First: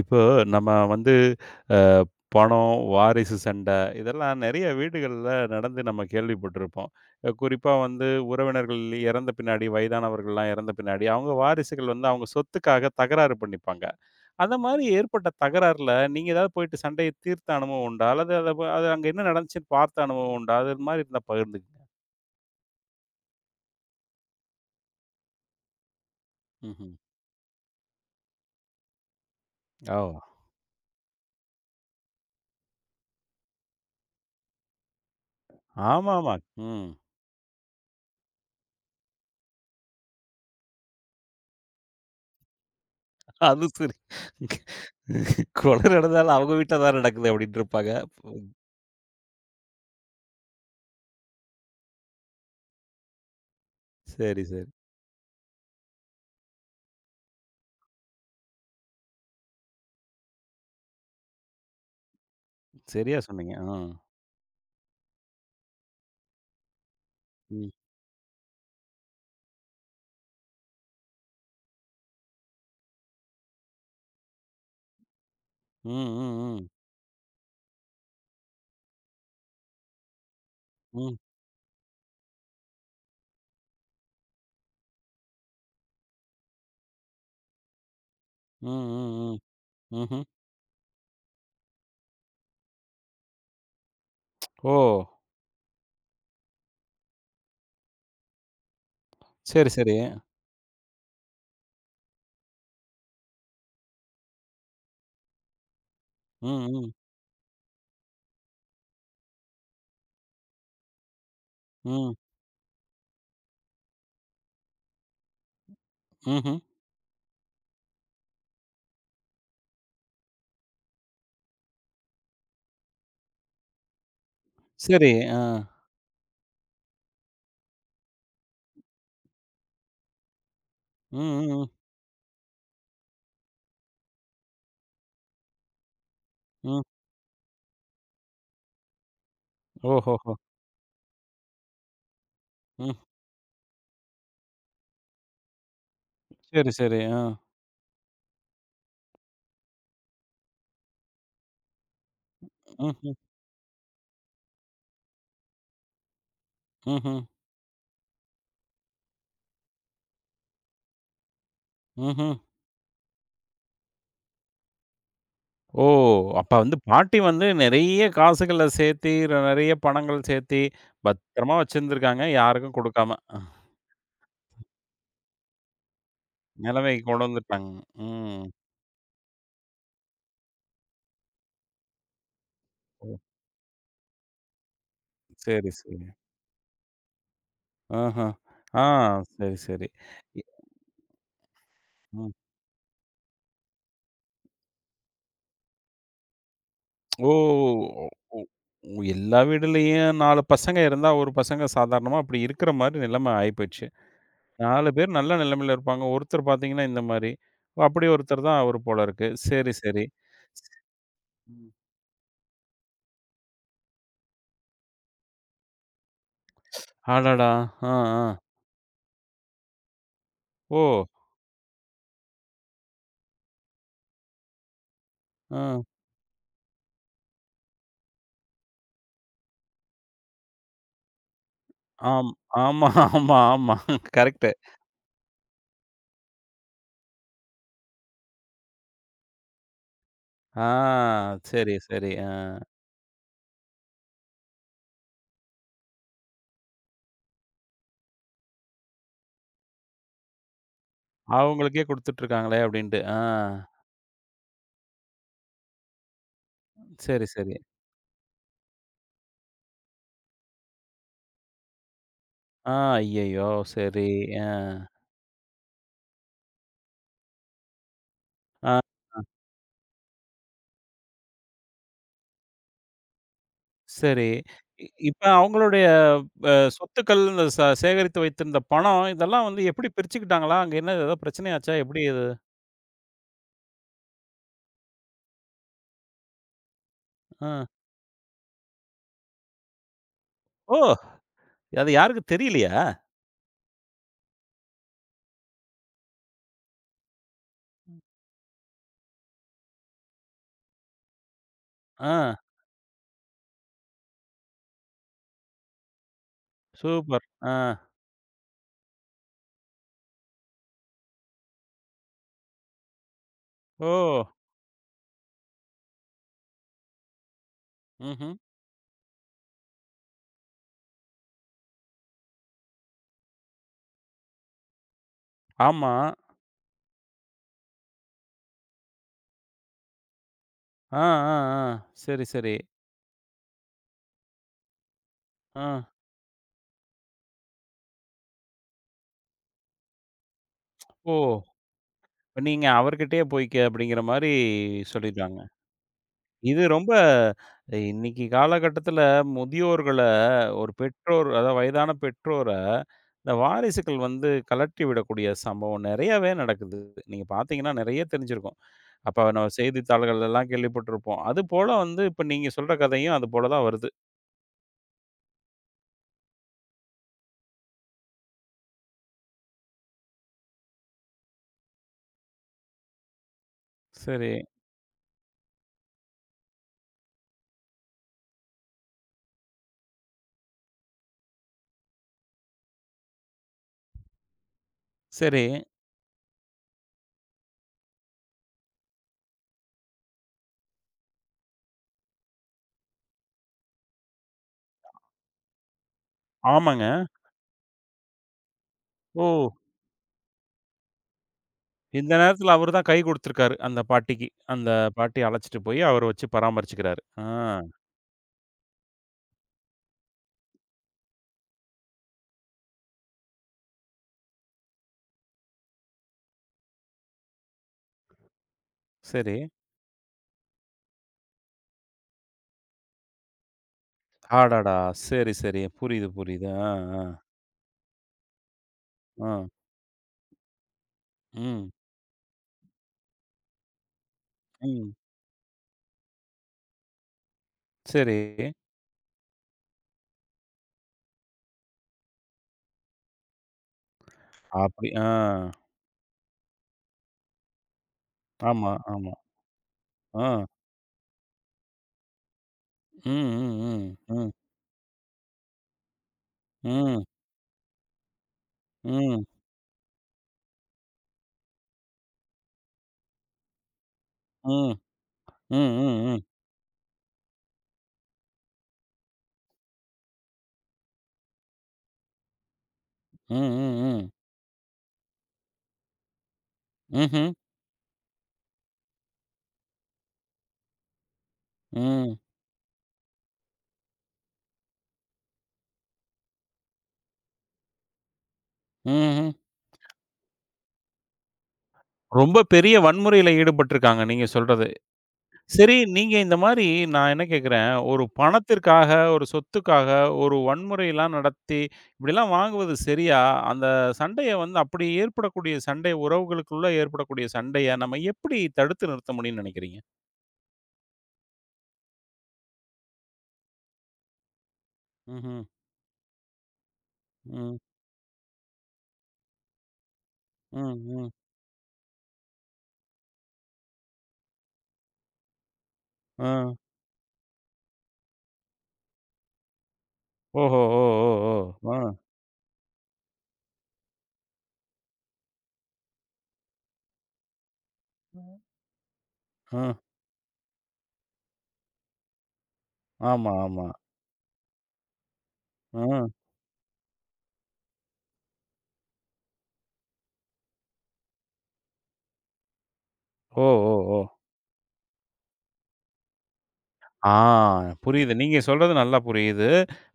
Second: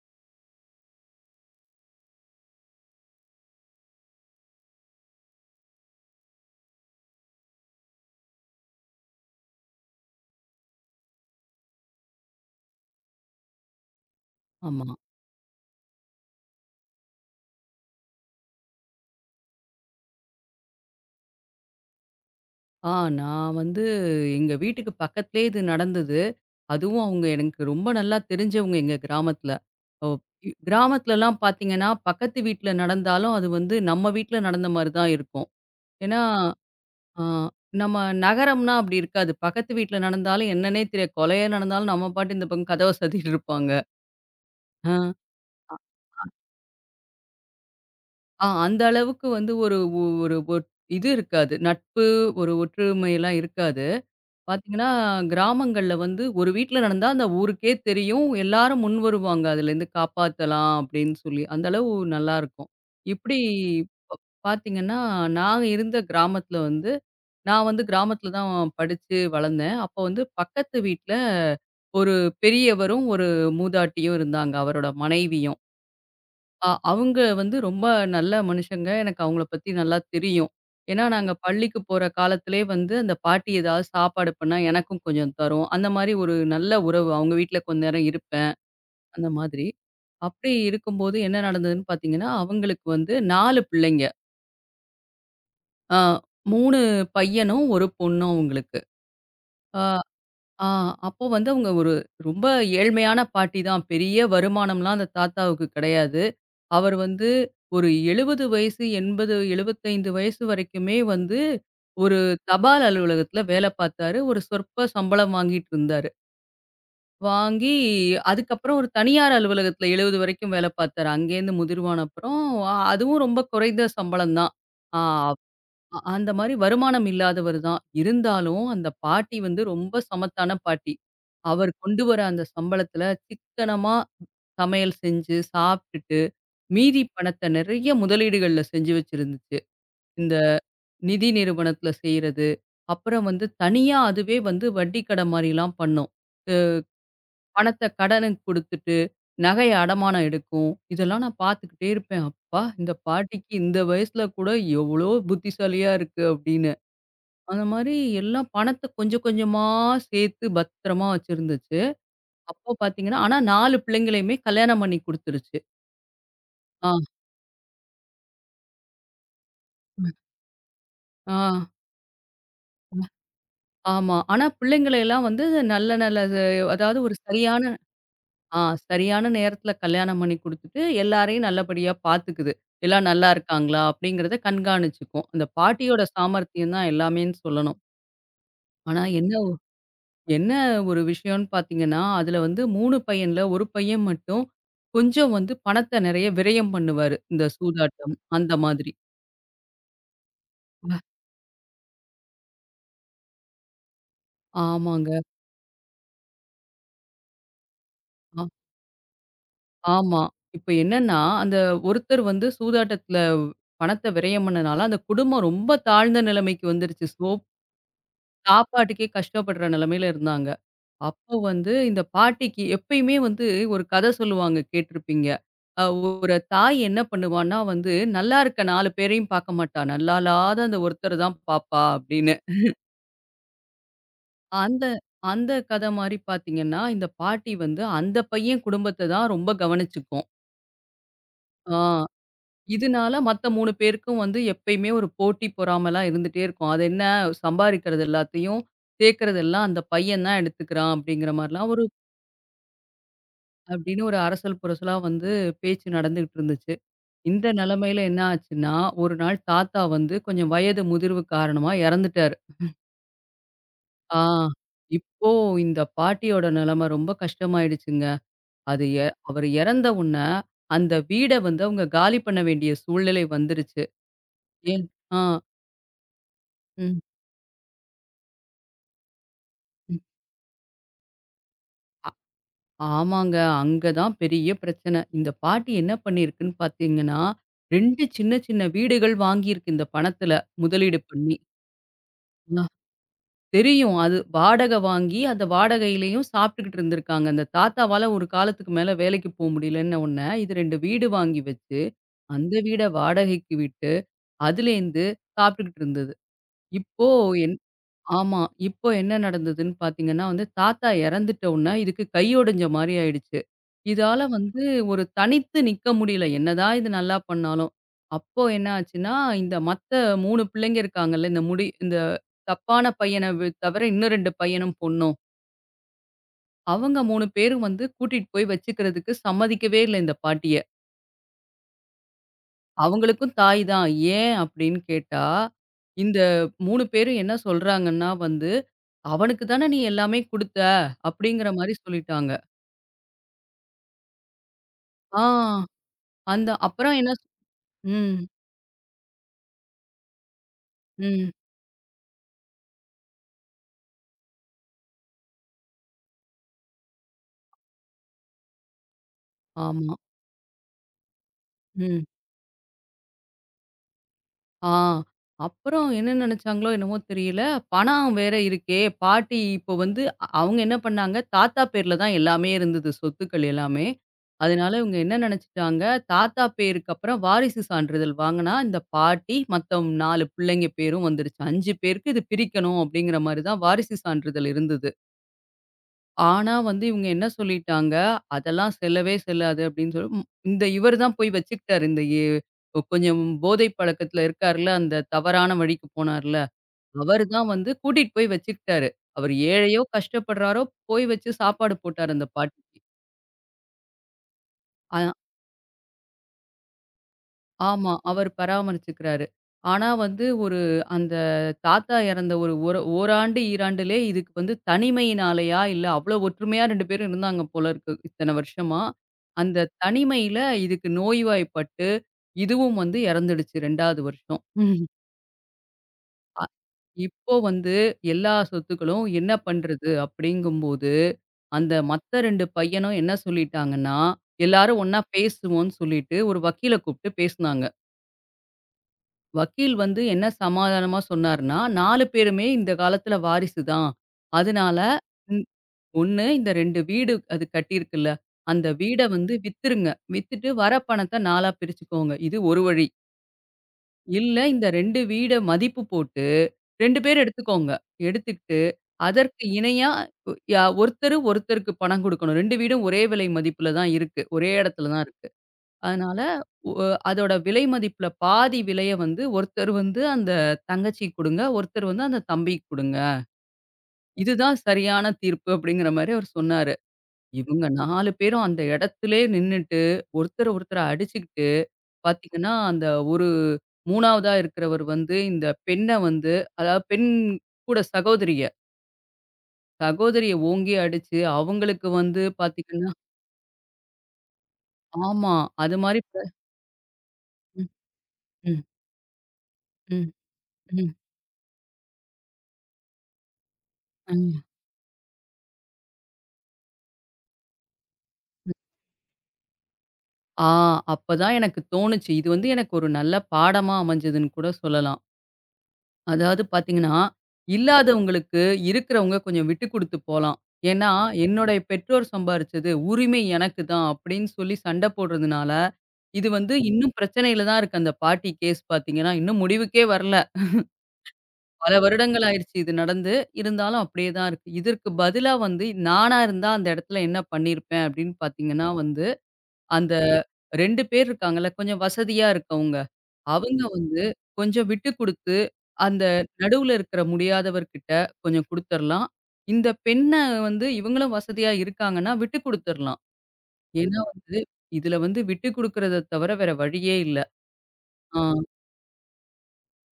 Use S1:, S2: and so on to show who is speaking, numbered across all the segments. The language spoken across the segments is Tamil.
S1: இப்போ நம்ம வந்து அ பணம், வாரிசு சண்டை இதெல்லாம் நிறைய வீடுகள்ல நடந்து நம்ம கேள்விப்பட்டிருப்போம். குறிப்பா வந்து உறவினர்கள் இறந்த பின்னாடி, வயதானவர்கள்லாம் இறந்த பின்னாடி, அவங்க வாரிசுகள் வந்து அவங்க சொத்துக்காக தகராறு பண்ணிப்பாங்க. அந்த மாதிரி
S2: ஆமா.
S1: ஏற்பட்ட தகராறுல நீங்க ஏதாவது போயிட்டு சண்டைய தீர்த்த அனுபவம் உண்டா? அல்லது அத ப அது அங்க என்ன நடந்துச்சுன்னு பார்த்த அனுபவம் உண்டா? அது மாரி இருந்தா பகிர்ந்துக்கங்க.
S2: ஆ நான் வந்து எங்க வீட்டுக்கு பக்கத்திலேயே இது நடந்தது.
S1: ம்ஹ்ம்.
S2: அதுவும் அவங்க எனக்கு ரொம்ப நல்லா தெரிஞ்சவங்க எங்க கிராமத்தில.
S1: ஓ!
S2: ஓ, கிராமத்துலலாம் பார்த்தீங்கன்னா, பக்கத்து வீட்ல நடந்தாலும் அது வந்து நம்ம வீட்ல நடந்த மாரி தான் இருக்கும். ஏன்னா,
S1: ஆமாமா. ம்.
S2: ஆ நம்ம நகரம்னா அப்படி இருக்காது. பக்கத்து வீட்ல நடந்தாலும் என்னன்னே தெரியாது. கொலையே நடந்தாலும் நம்ம பாட்டு இந்த பக்கம் கதவ சாத்திட்டு
S1: அது
S2: இருப்பாங்க.
S1: சரி.
S2: ஆ
S1: கொலை நடந்தாலும் அவங்க வீட்ல தான் நடக்குது அப்டின்ருப்பாங்க.
S2: அ அந்த அளவுக்கு வந்து ஒரு ஒரு ஒரு ஒ- இது இருக்காது. நட்பு, ஒரு ஒற்றுமைலாம் இருக்காது.
S1: சரி, சரி.
S2: பாத்தீங்கன்னா, கிராமங்கள்ல வந்து ஒரு வீட்ல நடந்தா அந்த ஊருக்கே தெரியும். எல்லாரும் முன் வருவாங்க. அதுலேருந்து காப்பாத்தலாம் அப்படின்னு சொல்லி. அந்த அளவு நல்லாருக்கும்.
S1: சரியா
S2: இப்படி
S1: சொன்னீங்க. ஆ.
S2: பாத்தீங்கன்னா, நாங்க இருந்த கிராமத்துல வந்து நான்
S1: ம்.
S2: வந்து கிராமத்துல தான் படிச்சு வளர்ந்தேன். அப்ப வந்து பக்கத்து வீட்ல ஒரு பெரியவரும், ஒரு மூதாட்டியும் இருந்தாங்க. அவரோட மனைவியும்.
S1: ம், ம், ம்.
S2: அவங்க வந்து ரொம்ப நல்ல மனுஷங்க. எனக்கு அவங்கள பத்தி நல்லா தெரியும். ஏன்னா,
S1: ம்.
S2: நாங்க பள்ளிக்கு போற காலத்திலேயே வந்து அந்த பாட்டி ஏதாவது சாப்பாடு பண்ணா எனக்கும் கொஞ்சம் தரும். அந்த மாரி ஒரு நல்ல உறவு. அவங்க வீட்ல கொஞ்ச நேரம் இருப்பேன்.
S1: ம், ம்,
S2: அந்த
S1: ம்.
S2: மாதிரி.
S1: ம்ஹ்ம்.
S2: அப்படி இருக்கும்போது என்ன நடந்ததுன்னு பார்த்தீங்கன்னா, அவங்களுக்கு வந்து 4 பிள்ளைங்க.
S1: ஓ!
S2: அ 3 பையனும், 1 பொண்ணும் அவங்களுக்கு.
S1: சரி,
S2: அ
S1: சரி.
S2: ஆ, அப்போ வந்து அவங்க ஒரு ரொம்ப ஏழ்மையான பாட்டி தான். பெரிய வருமானம்லாம் அந்த தாத்தாவுக்கு கிடையாது.
S1: ம், ம்,
S2: அவர் வந்து ஒரு 70 வயசு, 80, 75 வயசு வரைக்குமே வந்து
S1: ம்.
S2: ஒரு தபால் அலுவலகத்தில வேல பார்த்தாரு. ஒரு சொற்ப சம்பளம் வாங்கிட்டு இருந்தாரு.
S1: ம்ஹ்ம்.
S2: வாங்கி அதுக்கப்புறம் ஒரு தனியார் அலுவலகத்தில 70 வரைக்கும் வேல பார்த்தாரு. அங்கேருந்து முதிர்வான அப்புறம், அதுவும் ரொம்ப குறைந்த சம்பளம் தான். ஆ.
S1: சரி. ஆ.
S2: அ அந்த மாரி வருமானம் இல்லாதவர் தான். இருந்தாலும் அந்த பாட்டி வந்து ரொம்ப சமத்தான பாட்டி.
S1: ம், ம், ம்.
S2: அவர் கொண்டு வர அந்த சம்பளத்துல சிக்கனமா சமையல் செஞ்சு, சாப்ட்டுட்டு,
S1: ம்.
S2: மீதி பணத்த நெறைய முதலீடுகள்ல செஞ்சு வச்சிருந்துச்சு.
S1: ஓஹோஹோ!
S2: இந்த நிதி நிறுவனத்துல செய்றது,
S1: ம்.
S2: அப்புறம் வந்து தனியா அதுவே வந்து வட்டி கட மாரிலாம் பண்ணும்.
S1: சரி, சரி. ஆ.
S2: பணத்த கடனுக்கு குடுத்துட்டு, நகைய அடமானம் எடுக்கும். இதெல்லாம் நான் பார்த்துக்கிட்டே இருப்பேன். அப்பா! இந்த
S1: ம்ஹ்ம்.
S2: பாட்டிக்கு இந்த வயசுல கூட எவ்ளோ புத்திசாலியா இருக்கு அப்படின்னு.
S1: ம்ஹ்ம்.
S2: அந்த மாரி எல்லாம் பணத்த கொஞ்சம் கொஞ்சமா சேர்த்து பத்திரமா வச்சிருந்துச்சு.
S1: ம்ஹ்ம்.
S2: அப்போ பார்த்தீங்கன்னா, ஆனா 4 பிள்ளைங்களையுமே கல்யாணம் பண்ணி குடுத்துருச்சு.
S1: ஓ! அப்ப வந்து
S2: ஆ,
S1: பாட்டி வந்து நெறைய காசுகள சேர்த்தி, நெறைய பணங்கள் சேர்த்தி,
S2: ஆ,
S1: பத்திரமா வச்சிருந்திருக்காங்க. யாருக்கும் குடுக்காம.
S2: ஆமா. ஆனா பிள்ளைங்கள எல்லாம் வந்து நல்ல நல்ல இது அதாவது
S1: நெலைமைக்கு
S2: ஒரு
S1: கொண்டு வந்துட்டாங்க.
S2: சரியான
S1: ம்.
S2: ஆ சரியான நேரத்தில கல்யாணம் பண்ணி குடுத்துட்டு, எல்லாரையும் நல்லபடியா பார்த்துக்குது. எல்லாம்
S1: ஓ!
S2: நல்லா இருக்காங்களா? அப்படிங்கிறத கண்காணிச்சுக்கும். அந்த
S1: சரி, சரி.
S2: பாட்டியோட சாமர்த்தியம் தான் எல்லாமேன்னு சொல்லணும்.
S1: ஆஹா! ஆ.
S2: ஆனா என்ன
S1: சரி, சரி. இ
S2: என்ன ஒரு விஷயம்னு பார்த்தீங்கன்னா,
S1: ம்.
S2: அதுல வந்து 3 பையன்ல, ஒரு பையன் மட்டும் கொஞ்சம் வந்து பணத்த நெறைய விரயம் பண்ணுவாரு.
S1: ஓ
S2: இந்த சூதாட்டம்
S1: ஓ
S2: அந்த மாதிரி.
S1: ஓ எல்லா வீடுலயும் 4 பசங்க
S2: ம்.
S1: இருந்தா, ஒரு பசங்க சாதாரணமா அப்படி இருக்கிற மாரி நிலைமை ஆயிப்போச்சு. 4 பேர்
S2: ஆமாங்க.
S1: நல்ல நிலைமையில இருப்பாங்க. ஒருத்தர் பார்த்தீங்கன்னா, இந்த மாரி. ஓ! அப்படி
S2: ஆ
S1: ஒருத்தர் தான் அவரு போல இருக்கு. சரி, சரி.
S2: ஆமா. இப்ப என்னன்னா, அந்த
S1: ம்.
S2: ஒருத்தர் வந்து சூதாட்டத்துல பணத்த விரயம் பண்ணனால, அந்த குடும்பம் ரொம்ப தாழ்ந்த நிலைமைக்கு வந்துருச்சு. சோ
S1: அடடா! ஆ, ஆ.
S2: சாப்பாட்டுக்கே கஷ்டப்படுற நிலைமையில இருந்தாங்க.
S1: ஓ!
S2: அப்போ வந்து இந்த பாட்டிக்கு எப்பயுமே வந்து ஒரு கதை சொல்லுவாங்க கேட்டிருப்பீங்க.
S1: ஆ.
S2: அ ஒரு தாய் என்ன பண்ணுவான்னா வந்து, நல்லா இருக்க 4 பேரையும் பார்க்க மாட்டா. நல்லால்லாத அந்த ஒருத்தர தான் பார்ப்பா
S1: ஆம்.
S2: அப்படின்னு.
S1: ஆமா, ஆமா, ஆமா. கரெக்ட்டு.
S2: அந்த அந்த கதை மாரி பார்த்தீங்கன்னா, இந்த பாட்டி வந்து அந்த பையன் குடும்பத்த தான் ரொம்ப கவனிச்சுக்கும்.
S1: ஆ. சரி,
S2: ஆ
S1: சரி. ஆ.
S2: இதனால மத்த 3 பேருக்கும் வந்து எப்பயுமே ஒரு போட்டி பொறாமைலாம் இருந்துட்டே இருக்கும். அது என்ன சம்பாரிக்கிறது எல்லாத்தையும், சேர்க்கறதெல்லாம் அந்த பையன் தான் எடுத்துக்கிறான் அப்படிங்கிற மாரிலாம்
S1: அவங்களுக்கே
S2: ஒரு
S1: குடுத்துட்டுருக்காங்களே அப்படின்ட்டு. ஆ.
S2: அப்படின்னு ஒரு அரசல் புரசலா வந்து பேச்சு நடந்துகிட்டு இருந்துச்சு.
S1: சரி,
S2: இந்த
S1: சரி.
S2: நிலைமையில என்ன ஆச்சுன்னா, ஒரு நாள் தாத்தா வந்து கொஞ்சம் வயது முதிர்வு காரணமா இறந்துட்டாரு.
S1: ஆ, ஐயய்யோ! சரி.
S2: ஆ
S1: ஆ.
S2: இப்போ இந்த பாட்டியோட நிலைமை ரொம்ப கஷ்டமாயிடுச்சுங்க.
S1: ஆ,
S2: அது எ அவரு இறந்த உடனே அந்த வீட வந்து அவங்க காலி பண்ண வேண்டிய சூழ்நிலை வந்துருச்சு.
S1: சரி.
S2: ஏன் ஆ.
S1: இப்ப அவங்களுடைய
S2: ம்,
S1: சொத்துக்கள், இந்த சேகரித்து வைத்திருந்த பணம், இதெல்லாம் வந்து எப்படி
S2: ம்.
S1: பிரிச்சுக்கிட்டாங்களா? அங்க என்ன ஏதாவது பிரச்சனையாச்சா? எப்படி அது?
S2: ஆமாங்க. அங்க தான் பெரிய பிரச்சனை. இந்த பாட்டி என்ன பண்ணியிருக்குன்னு பார்த்தீங்கன்னா,
S1: ஆ.
S2: 2 சின்ன சின்ன வீடுகள் வாங்கியிருக்கு இந்த பணத்துல
S1: ஓ!
S2: முதலீடு பண்ணி.
S1: அது யாருக்கும் தெரியலையா?
S2: தெரியும். அது வாடகை வாங்கி, அந்த வாடகையிலயும் சாப்பிட்டுக்கிட்டு இருந்திருக்காங்க. அந்த தாத்தாவால ஒரு காலத்துக்கு மேல வேலைக்கு போ முடியலன்ன உடனே, இது 2 வீடு வாங்கி வச்சு,
S1: ஆ.
S2: அந்த வீட வாடகைக்கு விட்டு, அதுலேருந்து சாப்பிட்டுக்கிட்டு இருந்தது. இப்போ
S1: சூப்பர். ஆ.
S2: ஆமா. இப்போ என்ன நடந்ததுன்னு பார்த்தீங்கன்னா வந்து, தாத்தா இறந்துட்ட உடனே இதுக்கு கையொடஞ்ச மாரி ஆயிடுச்சு.
S1: ஓ!
S2: இதால வந்து ஒரு தனித்து நிக்க முடியல. என்னதான் இது நல்லா பண்ணாலும்.
S1: ம்ஹ்ம்.
S2: அப்போ என்ன ஆச்சுன்னா, இந்த மத்த 3 பிள்ளைங்க இருக்காங்கல்ல, இந்த தப்பான பையன தவிர இன்னும் 2 பையனும், பொண்ணும்.
S1: ஆமா.
S2: அவங்க 3 பேரும் வந்து கூட்டிட்டு போய் வச்சுக்கிறதுக்கு சம்மதிக்கவே இல்ல இந்த பாட்டி.
S1: ஆ, ஆ, ஆ. சரி, சரி.
S2: அவங்களுக்கும் தாய் தான். ஏன் அப்படின்னு கேட்டா,
S1: ஆ.
S2: இந்த 3 பேரும் என்ன சொல்றாங்கன்னா வந்து, "அவனுக்கு தான நீ எல்லாமே குடுத்த"
S1: ஓ!
S2: அப்படிங்கிற மாரி சொல்லிட்டாங்க.
S1: நீங்க அவர்கிட்டயே போய்க்க அப்படிங்கிற மாரி சொல்லிட்டாங்க.
S2: ஆ. அந்த
S1: இது ரொம்ப
S2: அப்புறம் என்ன ஸ் ம்.
S1: இன்னைக்கு காலகட்டத்தில முதியோர்கள, ஒரு பெற்றோர்,
S2: ம்.
S1: அதாவது வயதான பெற்றோர, இந்த வாரிசுகள் வந்து கழற்றி விடக்கூடிய சம்பவம் நெறையாவே நடக்குது. நீங்க பார்த்தீங்கன்னா நெறைய தெரிஞ்சிருக்கும். அப்ப நம்ம
S2: ஆமா.
S1: செய்தித்தாள்கள் எல்லாம் கேள்விப்பட்டிருப்போம். அதுபோல வந்து
S2: ம்.
S1: இப்ப நீங்க சொல்ற கதையும் அது போல தான் வருது.
S2: ஆ. அப்புறம் என்ன நெனச்சாங்களோ என்னமோ தெரியல. பணம் வேற இருக்கே! பாட்டி இப்போ வந்து அவங்க என்ன பண்ணாங்க, தாத்தா பேர்ல தான் எல்லாமே இருந்தது. சொத்துக்கள் எல்லாமே.
S1: சரி,
S2: அதனால இவங்க என்ன நெனச்சுட்டாங்க, தாத்தா பேருக்கு அப்புறம் வாரிசு சான்றிதழ் வாங்குனா, இந்த பாட்டி மத்த 4 பிள்ளைங்க பேரும் வந்துருச்சு. 5 பேருக்கு இது பிரிக்கணும் அப்படிங்கிற மாரி தான் வாரிசு சான்றிதழ் இருந்தது.
S1: சரி.
S2: ஆனா வந்து இவங்க என்ன சொல்லிட்டாங்க, "அதெல்லாம் செல்லவே செல்லாது" அப்படின்னு சொல்லி இந்த இவர் தான் போய் வச்சுக்கிட்டாரு. இந்த எ கொஞ்சம் போதை பழக்கத்துல இருக்கார்ல, அந்த தவறான வழிக்கு போனார்ல,
S1: ஆமாங்க.
S2: அவரு தான் வந்து கூட்டிட்டு போய் வச்சுக்கிட்டாரு.
S1: ஓ!
S2: அவர் ஏழையோ, கஷ்டப்படுறாரோ, போய் வச்சு சாப்பாடு போட்டாரு
S1: இந்த
S2: அந்த
S1: நேரத்தில
S2: பாட்டிக்கு.
S1: அவரு தான் கை குடுத்திருக்காரு அந்த பாட்டிக்கு. அந்த
S2: அ
S1: பாட்டிய அழைச்சிட்டு போய் அவரு வச்சு பராமரிச்சுக்கிறாரு. ஆ.
S2: ஆமா. அவர் பராமரிச்சுக்கிறாரு. ஆனா வந்து ஒரு அந்த தாத்தா இறந்த ஒரு ஒரு ஓராண்டு, ஈராண்டுலே இதுக்கு வந்து தனிமையினாலயா, இல்ல அவ்வளோ ஒற்றுமையா 2 பேரும் இருந்தாங்க போல இருக்கு. இத்தன வருஷமா.
S1: சரி.
S2: அந்த தனிமையில இதுக்கு நோய்வாய்ப்பட்டு, இதுவும் வந்து இறந்துடுச்சு 2வது வருஷம்.
S1: அடடா!
S2: ம்.
S1: சரி, சரி. புரியுது,
S2: அ
S1: புரியுது. ஆ, ஆ.
S2: இப்போ வந்து எல்லா சொத்துக்களும்
S1: ஆ.
S2: என்ன பண்றது? அப்படிங்கும்போது,
S1: ம்.
S2: அந்த மத்த 2 பையனும் என்ன சொல்லிட்டாங்கன்னா, எல்லாரும்
S1: ம்.
S2: ஒண்ணா பேசுவோம்ன்னு சொல்லிட்டு, ஒரு வக்கீல கூப்பிட்டு பேசுனாங்க.
S1: சரி.
S2: வக்கீல் வந்து என்ன சமாதானமா சொன்னாருன்னா, 4 பேருமே இந்த காலத்துல வாரிசு தான். அதனால
S1: அப்படி ஆ.
S2: ம் 1 இந்த 2 வீடு அது கட்டியிருக்குல்ல, அந்த
S1: ஆமா,
S2: வீட
S1: ஆமா.
S2: வந்து வித்துருங்க.
S1: ஆ.
S2: வித்துட்டு வர பணத்த 4 பிரிச்சுக்கோங்க. இது ஒரு வழி.
S1: ம், ம், ம், ம்,
S2: இல்ல இந்த 2 வீட மதிப்பு போட்டு 2
S1: ம்,
S2: பேர் எடுத்துக்கோங்க. எடுத்துக்கிட்டு
S1: ம்,
S2: அதற்கு இணையா ஒ யா ஒருத்தருக்கு பணம் குடுக்கணும். 2 வீடும் ஒரே விலை மதிப்புல தான் இருக்கு.
S1: ம்,
S2: ஒரே
S1: ம்,
S2: இடத்துல தான் இருக்கு.
S1: ம், ம்,
S2: அதனால
S1: ம்,
S2: ஒ அதோட விலை மதிப்புல பாதி விலைய வந்து ஒருத்தர் வந்து அந்த தங்கச்சிக்கு குடுங்க, ஒருத்தர் வந்து அந்த தம்பிக்கு குடுங்க.
S1: ம்.
S2: இதுதான் சரியான தீர்ப்பு அப்படிங்கிற மாரி அவர் சொன்னாரு.
S1: ம்ஹ்ம்.
S2: இவங்க 4 பேரும் அந்த இடத்திலேயே நின்னுட்டு, ஒருத்தர ஒருத்தர அடிச்சுக்கிட்டு
S1: ம்,
S2: பார்த்தீங்கன்னா, அந்த ஒரு 3வதா இருக்கிறவர் வந்து இந்த பெண்ண வந்து அதாவது பெண் கூட சகோதரிய,
S1: ம்ஹ்ம்.
S2: சகோதரிய ஓங்கி அடிச்சு அவங்களுக்கு வந்து
S1: ரொம்ப பெரிய
S2: பார்த்தீங்கன்னா
S1: வன்முறையில ஈடுபட்டுருக்காங்க நீங்க சொல்றது.
S2: ஆமா.
S1: சரி,
S2: அது மாரி
S1: நீங்க இந்த மாரி, நான் என்ன கேட்கிறேன்,
S2: ம்,
S1: ஒரு
S2: ம்,
S1: பணத்திற்காக, ஒரு சொத்துக்காக,
S2: ம்,
S1: ஒரு
S2: ம்.
S1: வன்முறைலாம் நடத்தி, இப்படிலாம் வாங்குவது சரியா? அந்த சண்டைய
S2: அ.
S1: வந்து அப்படி ஏற்படக்கூடிய சண்டை, உறவுகளுக்குள்ள ஏற்படக்கூடிய சண்டைய நம்ம எப்படி தடுத்து நிறுத்த முடியும்னு நெனைக்கிறீங்க?
S2: ஆ அப்பதான் எனக்கு தோணுச்சு. இது வந்து எனக்கு ஒரு நல்ல பாடமா அமைஞ்சதுன்னு கூட சொல்லலாம்.
S1: ம்ஹ்ம்.
S2: அதாவது பார்த்தீங்கன்னா,
S1: ம்.
S2: இல்லாதவங்களுக்கு இருக்கிறவங்க கொஞ்சம் விட்டு குடுத்து போலாம்.
S1: ம்.
S2: ஏன்னா,
S1: ம்.
S2: என்னுடைய பெற்றோர் சம்பாரிச்சது உரிமை எனக்கு தான் அப்படின்னு சொல்லி சண்டை போடுறதுனால,
S1: ஆ.
S2: இது வந்து இன்னும் பிரச்சனையில தான் இருக்கு. அந்த பாட்டி கேஸ் பார்த்தீங்கன்னா, இன்னும் முடிவுக்கே வரல.
S1: ஓஹோ! ஓ! ஓ! ஓ!
S2: பல
S1: ஆ.
S2: வருடங்கள் ஆயிருச்சு இது நடந்து. இருந்தாலும் அப்படியே தான் இருக்கு. இதற்கு பதிலா வந்து நானா இருந்தா அந்த இடத்துல என்ன பண்ணியிருப்பேன் அப்படின்னு பார்த்தீங்கன்னா வந்து,
S1: ஆ.
S2: அந்த 2 பேர் இருக்காங்கல்ல, கொஞ்சம் வசதியா இருக்கவங்க.
S1: ஆமா,
S2: அவங்க
S1: ஆமா.
S2: வந்து கொஞ்சம் விட்டு குடுத்து, அந்த
S1: ஆ.
S2: நடுவுல இருக்கிற முடியாதவர்கிட்ட கொஞ்சம் குடுத்துறலாம். இந்த பெண்ண வந்து இவங்களும் வசதியா இருக்காங்கன்னா, விட்டு குடுத்துறலாம்.
S1: ஓ! ஓ! ஓ!
S2: ஏன்னா வந்து, இதுல வந்து விட்டு குடுக்குறத தவிர வேற வழியே
S1: ஆ,
S2: இல்ல.
S1: புரியுது.
S2: ஆ.
S1: நீங்க சொல்றது நல்லா புரியுது.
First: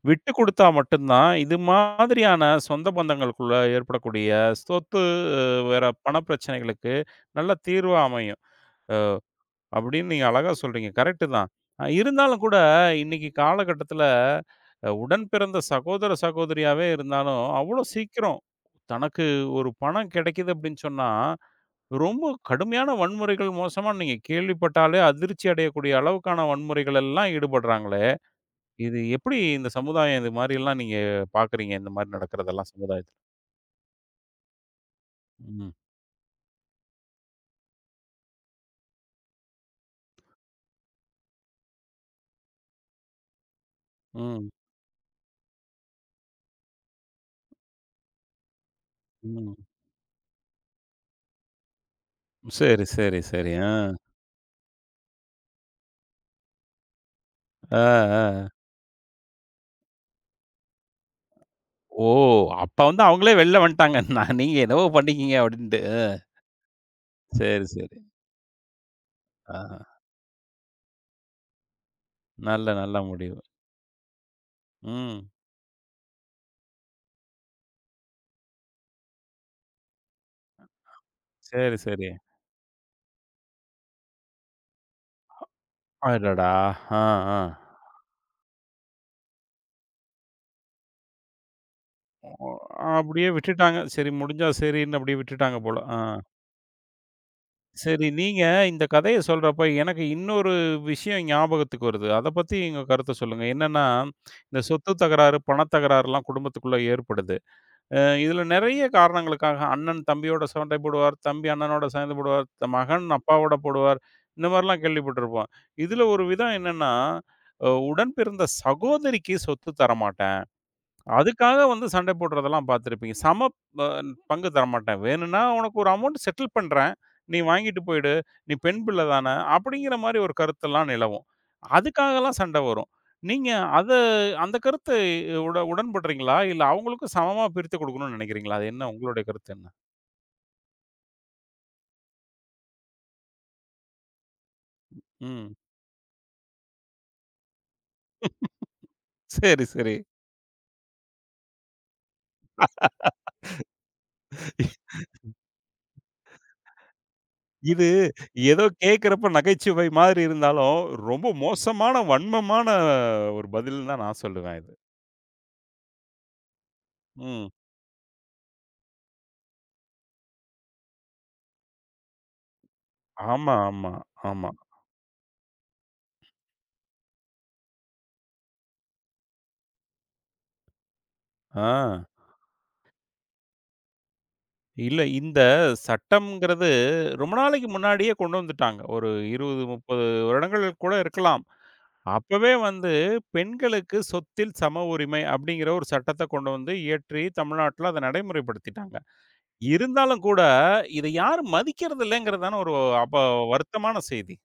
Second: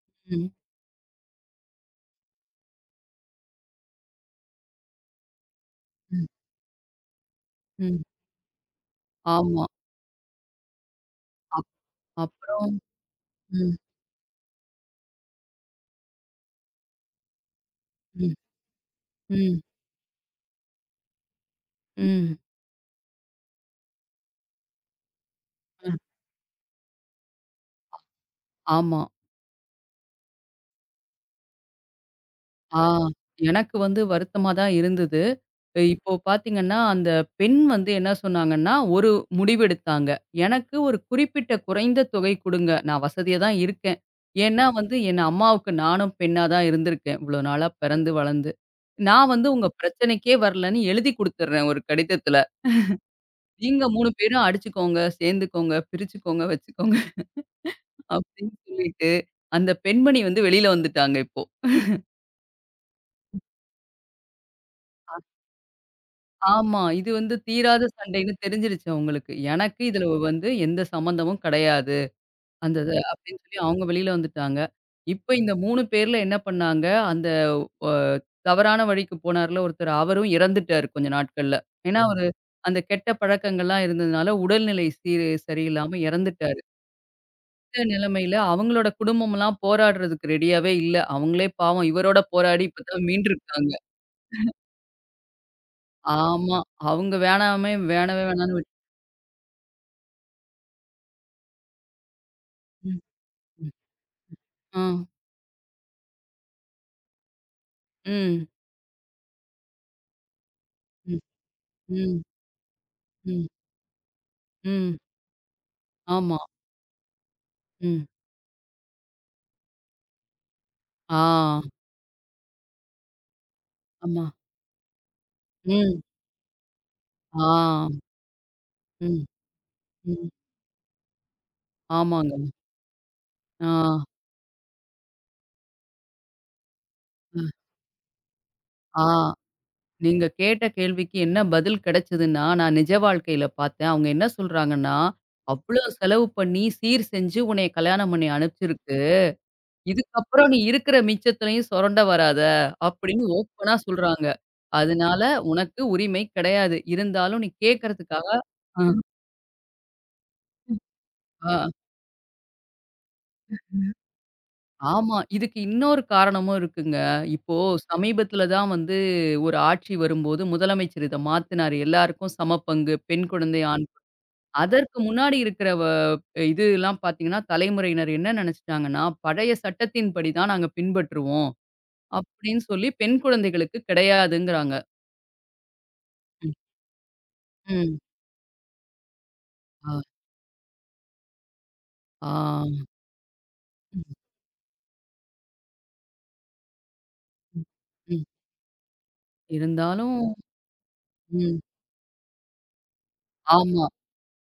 S1: விட்டு
S2: ம்.
S1: குடுத்தா மட்டும் தான், இது மாதிரியான சொந்த பந்தங்களுக்குள்ள ஏற்படக்கூடிய சொத்து, வேற பண
S2: ம்.
S1: பிரச்சனைகளுக்கு நல்ல தீர்வா
S2: ம்.
S1: அமையும்.
S2: ஆமா.
S1: அப்படின்னு நீங்க அழகா சொல்றீங்க. கரெக்ட்டு தான்.
S2: அப்
S1: இருந்தாலும் கூட
S2: அப்புறம்.
S1: இன்னைக்கு
S2: ம்.
S1: காலகட்டத்தில உடன் பிறந்த சகோதர, சகோதரியாவே இருந்தாலும், அவ்வளோ
S2: ம்.
S1: சீக்கிரம் தனக்கு
S2: ம்.
S1: ஒரு பணம் கிடைக்குது அப்படின்னு சொன்னா, ரொம்ப
S2: ம்.
S1: கடுமையான வன்முறைகள் மோசமா, நீங்க கேள்விப்பட்டாலே அதிர்ச்சி
S2: அ.
S1: அடையக்கூடிய அளவுக்கான வன்முறைகள் எல்லாம் ஈடுபடுறாங்களே! இது
S2: ஆமா.
S1: எப்படி? இந்த சமுதாயம் இது மாரியெல்லாம் நீங்க பார்க்குறீங்க? இந்த மாரி நடக்கிறதெல்லாம்
S2: ஆ.
S1: சமுதாயத்துல?
S2: எனக்கு வந்து வருத்தமா தான் இருந்தது.
S1: ம்.
S2: இப்போ பார்த்தீங்கன்னா, அந்த பெண் வந்து என்ன சொன்னாங்கன்னா, ஒரு முடிவெடுத்தாங்க. எனக்கு ஒரு குறிப்பிட்ட குறைந்த தொகை குடுங்க. நான் வசதியா தான் இருக்கேன்.
S1: ம்.
S2: ஏன்னா வந்து என் அம்மாவுக்கு நானும் பெண்ணா தான் இருந்திருக்கேன். இவ்வளோ நாளா பிறந்து, வளர்ந்து. நான் வந்து
S1: ம்.
S2: உங்க பிரச்சனைக்கே வரலன்னு எழுதி குடுத்துடுறேன் ஒரு கடிதத்தில.
S1: சரி, சரி, சரி. ஆ.
S2: நீங்க 3 பேரும் அடிச்சுக்கோங்க, சேர்ந்துக்கோங்க, பிரிச்சுக்கோங்க, வச்சுக்கோங்க
S1: ஆ, ஆ.
S2: அப்படின்னு சொல்லிட்டு, அந்த பெண்மணி வந்து வெளியில வந்துட்டாங்க இப்போ.
S1: ஓ! அப்ப வந்து அவங்களே வெளில வந்துட்டாங்க. நான், நீங்க என்னவோ பண்ணிக்கீங்க அப்படின்ட்டு.
S2: ஆமா. இது வந்து
S1: சரி,
S2: தீராத
S1: சரி.
S2: சண்டைன்னு தெரிஞ்சிருச்சு அவங்களுக்கு.
S1: ஆ.
S2: எனக்கு இதுல வந்து எந்த சம்மந்தமும் கிடையாது.
S1: நல்ல
S2: அந்த இது
S1: நல்ல முடிவு.
S2: அப்படின்னு சொல்லி அவங்க வெளியில வந்துட்டாங்க.
S1: ம்.
S2: இப்ப இந்த 3 பேர்ல என்ன பண்ணாங்க, அந்த அ தவறான வழிக்கு போனார்ல ஒருத்தர், அவரும் இறந்துட்டாரு கொஞ்ச நாட்கள்ல.
S1: சரி,
S2: ஏன்னா
S1: சரி.
S2: அவரு அந்த கெட்ட பழக்கங்கள்லாம் இருந்ததுனால உடல்நிலை சீர் சரியில்லாம
S1: அடடா!
S2: இறந்துட்டாரு.
S1: ஆ, ஆ.
S2: இந்த நிலைமையில அவங்களோட குடும்பம்லாம் போராடுறதுக்கு ரெடியாவே இல்ல. அவங்களே பாவம் இவரோட
S1: ஓ!
S2: போராடி இப்ப தான்
S1: அப்படியே
S2: மீண்டுருக்காங்க.
S1: விட்டுட்டாங்க. சரி முடிஞ்சா சரின்னு அப்படியே விட்டுட்டாங்க போல. ஆ.
S2: ஆமா. அவங்க வேணாமே
S1: சரி,
S2: வேணவே
S1: நீங்க
S2: வேணான்னு விட்
S1: இந்த கதைய சொல்றப்ப, எனக்கு இன்னொரு விஷயம் ஞாபகத்துக்கு வருது. அத பத்தி உங்க
S2: ம்.
S1: கருத்த சொல்லுங்க.
S2: ம்.
S1: என்னன்னா, இந்த
S2: ஆ.
S1: சொத்து தகராறு, பணத்தகராறுலாம் குடும்பத்துக்குள்ள ஏற்படுது. இதுல
S2: ம்.
S1: நெறைய காரணங்களுக்காக அண்ணன் தம்பியோட சண்டை போடுவார்,
S2: ம்.
S1: தம்பி அண்ணனோட சண்டை
S2: ம்.
S1: போடுவார், மகன்
S2: ம்.
S1: அப்பாவோட போடுவார். இந்த மாரிலாம்
S2: ம்.
S1: கேள்விப்பட்டிருப்போம். இதுல ஒரு
S2: ஆமா.
S1: விதம் என்னன்னா,
S2: ம்.
S1: உடன் பிறந்த சகோதரிக்கு சொத்து தரமாட்டேன். அதுக்காக
S2: ஆ.
S1: வந்து சண்டை போடுறதெல்லாம் பார்த்துருப்பீங்க. சம ப
S2: ஆமா.
S1: பங்கு தரமாட்டேன். வேணும்னா உனக்கு ஒரு
S2: ம்.
S1: அமௌண்ட் செட்டில் பண்றேன். நீ வாங்கிட்டு
S2: ஆ.
S1: போயிடு. நீ பெண் பிள்ளை
S2: ம்.
S1: தானே! அப்படிங்கிற மாரி
S2: ம்.
S1: ஒரு கருத்தெல்லாம் நிலவும். அதுக்காகலாம்
S2: ஆமாங்க.
S1: சண்டை வரும். நீங்க
S2: ஆ.
S1: அத அந்த கருத்து உடன்படுறீங்களா? இல்ல அவங்களுக்கும்
S2: அ.
S1: சமமா பிரித்து கொடுக்கணும்னு நினைக்கிறீங்களா? அது என்ன உங்களுடைய
S2: ஆ.
S1: கருத்து என்ன?
S2: நீங்க கேட்ட கேள்விக்கு என்ன பதில் கிடைச்சதுன்னா, நான் நிஜ வாழ்க்கையில பார்த்தேன். அவங்க என்ன சொல்றாங்கன்னா,
S1: ம்.
S2: "அவ்ளோ செலவு பண்ணி, சீர் செஞ்சு உன்னைய கல்யாணம் பண்ணி அனுப்பிச்சிருக்கு.
S1: சரி, சரி.
S2: இதுக்கப்புறம் நீ இருக்கிற மிச்சத்துலயும் சொரண்ட வராத" அப்படின்னு ஓப்பனா சொல்றாங்க. அதனால உனக்கு உரிமை கிடையாது. இருந்தாலும் நீ
S1: இது
S2: கேட்கறதுக்காக.
S1: ஏதோ
S2: அ.
S1: கேட்கிறப்ப நகைச்சுவை மாதிரி இருந்தாலும், ரொம்ப
S2: அ.
S1: மோசமான, வன்மமான ஒரு பதில்ன்னு தான் நான் சொல்லுவேன் இது.
S2: ஆமா. இதுக்கு இன்னொரு காரணமும் இருக்குங்க.
S1: ம்.
S2: இப்போ சமீபத்தில தான் வந்து ஒரு ஆட்சி வரும்போது முதலமைச்சர் இத மாத்துனாரு. எல்லாருக்கும் சம பங்கு, பெண்
S1: ஆமா,
S2: குழந்தை, ஆண்.
S1: ஆமா, ஆமா.
S2: அதற்கு முன்னாடி இருக்கிற இதுலாம் பார்த்தீங்கன்னா, தலைமுறையினர் என்ன நினைச்சுட்டாங்கன்னா, பழைய சட்டத்தின்படி தான் நாங்க பின்பற்றுவோம்
S1: ஆ.
S2: அப்படின்னு சொல்லி பெண் குழந்தைகளுக்கு கிடையாதுங்கிறாங்க.
S1: இல்ல, இந்த
S2: ம்.
S1: சட்டம்ங்கிறது ரொம்ப நாளைக்கு
S2: ம்.
S1: முன்னாடியே கொண்டு வந்துட்டாங்க. ஒரு 20,
S2: ஆ.
S1: 30 வருடங்கள் கூட இருக்கலாம்.
S2: ஆ.
S1: அப்பவே வந்து பெண்களுக்கு சொத்தில் சம உரிமை அப்படிங்கிற ஒரு சட்டத்த கொண்டு வந்து இயற்றி
S2: ம்.
S1: தமிழ்நாட்டுல அத
S2: ம்.
S1: நடைமுறைப்படுத்திட்டாங்க. இருந்தாலும்
S2: இருந்தாலும்
S1: கூட இத யாரும்
S2: ம்.
S1: மதிக்கிறது இல்லங்கிறது தான ஒரு அப்ப
S2: ஆமா.
S1: வருத்தமான செய்தி.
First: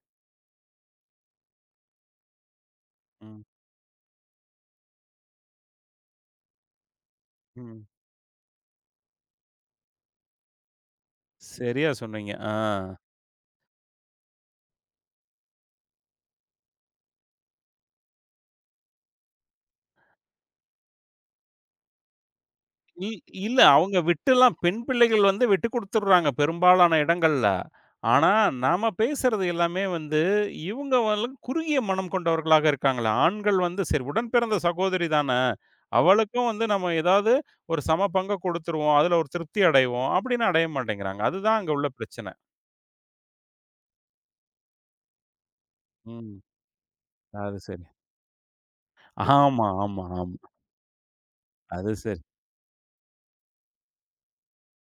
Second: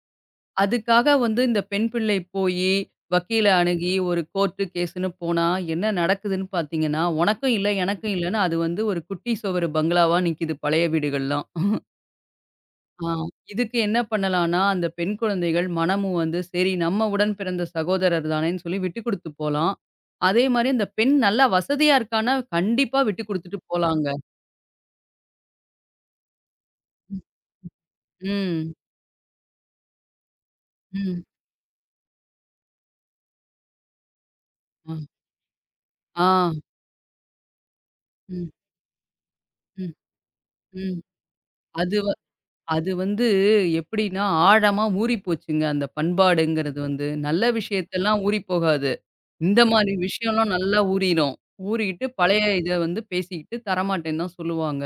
S2: அதுக்காக வந்து இந்த பெண் பிள்ளை போயி,
S1: ம்,
S2: வக்கீல அணுகி ஒரு கோர்ட்டு கேஸ்ன்னு போனா, என்ன நடக்குதுன்னு பார்த்தீங்கன்னா, உனக்கும் இல்ல,
S1: ம்.
S2: எனக்கும் இல்லன்னு அது வந்து ஒரு குட்டி சுவரு பங்களாவா நிக்குது பழைய வீடுகள்லாம்.
S1: சரியா சொன்னீங்க. ஆ.
S2: ஆ இதுக்கு என்ன பண்ணலான்னா, அந்த பெண் குழந்தைகள் மனமும் வந்து சரி நம்ம உடன் பிறந்த சகோதரர் தானேன்னு சொல்லி விட்டு குடுத்து போலாம். அதே மாரி அந்த பெண் நல்லா வசதியா இருக்கான்னா, கண்டிப்பா
S1: இல்
S2: விட்டு
S1: இல்ல.
S2: குடுத்துட்டு
S1: அவங்க
S2: போலாங்க.
S1: விட்டுலாம் பெண் பிள்ளைகள் வந்து விட்டு குடுத்துடுறாங்க பெரும்பாலான இடங்கள்ல. ஆனா,
S2: ம்,
S1: நாம பேசுறது எல்லாமே வந்து இவங்க
S2: ம்.
S1: வந்து குறுகிய மனம் கொண்டவர்களாக இருக்காங்களே. ஆண்கள் வந்து சரி உடன் பிறந்த
S2: ஆ,
S1: சகோதரி தான.
S2: ஆ.
S1: அவளுக்கும் வந்து நம்ம ஏதாவது ஒரு சம பங்க
S2: ம்,
S1: குடுத்துருவோம். அதுல ஒரு திருப்தி
S2: ம்,
S1: அடைவோம். அப்படின்னு அடைய
S2: ம்.
S1: மாட்டேங்கிறாங்க. அதுதான் அங்க உள்ள
S2: அது
S1: பிரச்சனை.
S2: அது வந்து எப்படின்னா, ஆழமா ஊறிப்போச்சுங்க அந்த
S1: ம்.
S2: பண்பாடுங்கிறது வந்து. நல்ல
S1: அது சரி.
S2: விஷயத்தெல்லாம் ஊறி போகாது. இந்த
S1: ஆமா,
S2: மாரி
S1: ஆமா, ஆமா.
S2: விஷயம்லாம் நல்லா ஊறிரும்.
S1: அது
S2: ஊறிக்கிட்டு
S1: சரி.
S2: பழைய இத வந்து பேசிக்கிட்டு தரமாட்டேன்னு தான் சொல்லுவாங்க.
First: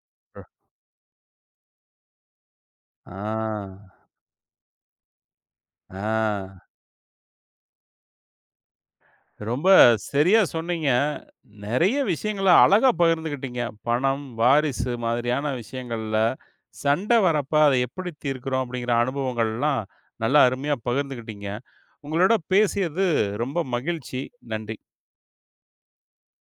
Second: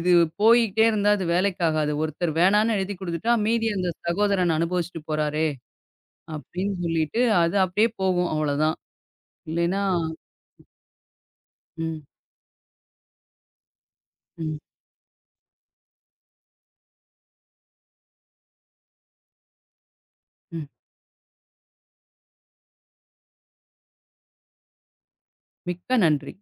S2: இது
S1: அ.
S2: போய்க்கிட்டே இருந்தா அது வேலைக்காகாது. ஒருத்தர் வேணான்னு எழுதி குடுத்துட்டா, மீதி
S1: ஆ,
S2: அந்த சகோதரன் அனுபவிச்சுட்டு போறாரே!
S1: ஆ.
S2: அப்படின்னு சொல்லிட்டு, அது அப்படியே போகும் அவ்வளோதான்.
S1: ரொம்ப
S2: இல்லைன்னா
S1: சரியா சொன்னீங்க. நெறைய
S2: ம்,
S1: விஷயங்கள அழகா பகிர்ந்துக்கிட்டீங்க. பணம்,
S2: ம்,
S1: வாரிசு மாதிரியான விஷயங்கள்ல சண்டை வரப்ப அத எப்படி தீர்க்கிறோம் அப்படிங்கிற அனுபவங்கள்லாம் நல்லா
S2: ம்.
S1: அருமையா பகிர்ந்துக்கிட்டீங்க. உங்களோட பேசியது ரொம்ப மகிழ்ச்சி. நன்றி.
S2: மிக்க நன்றி.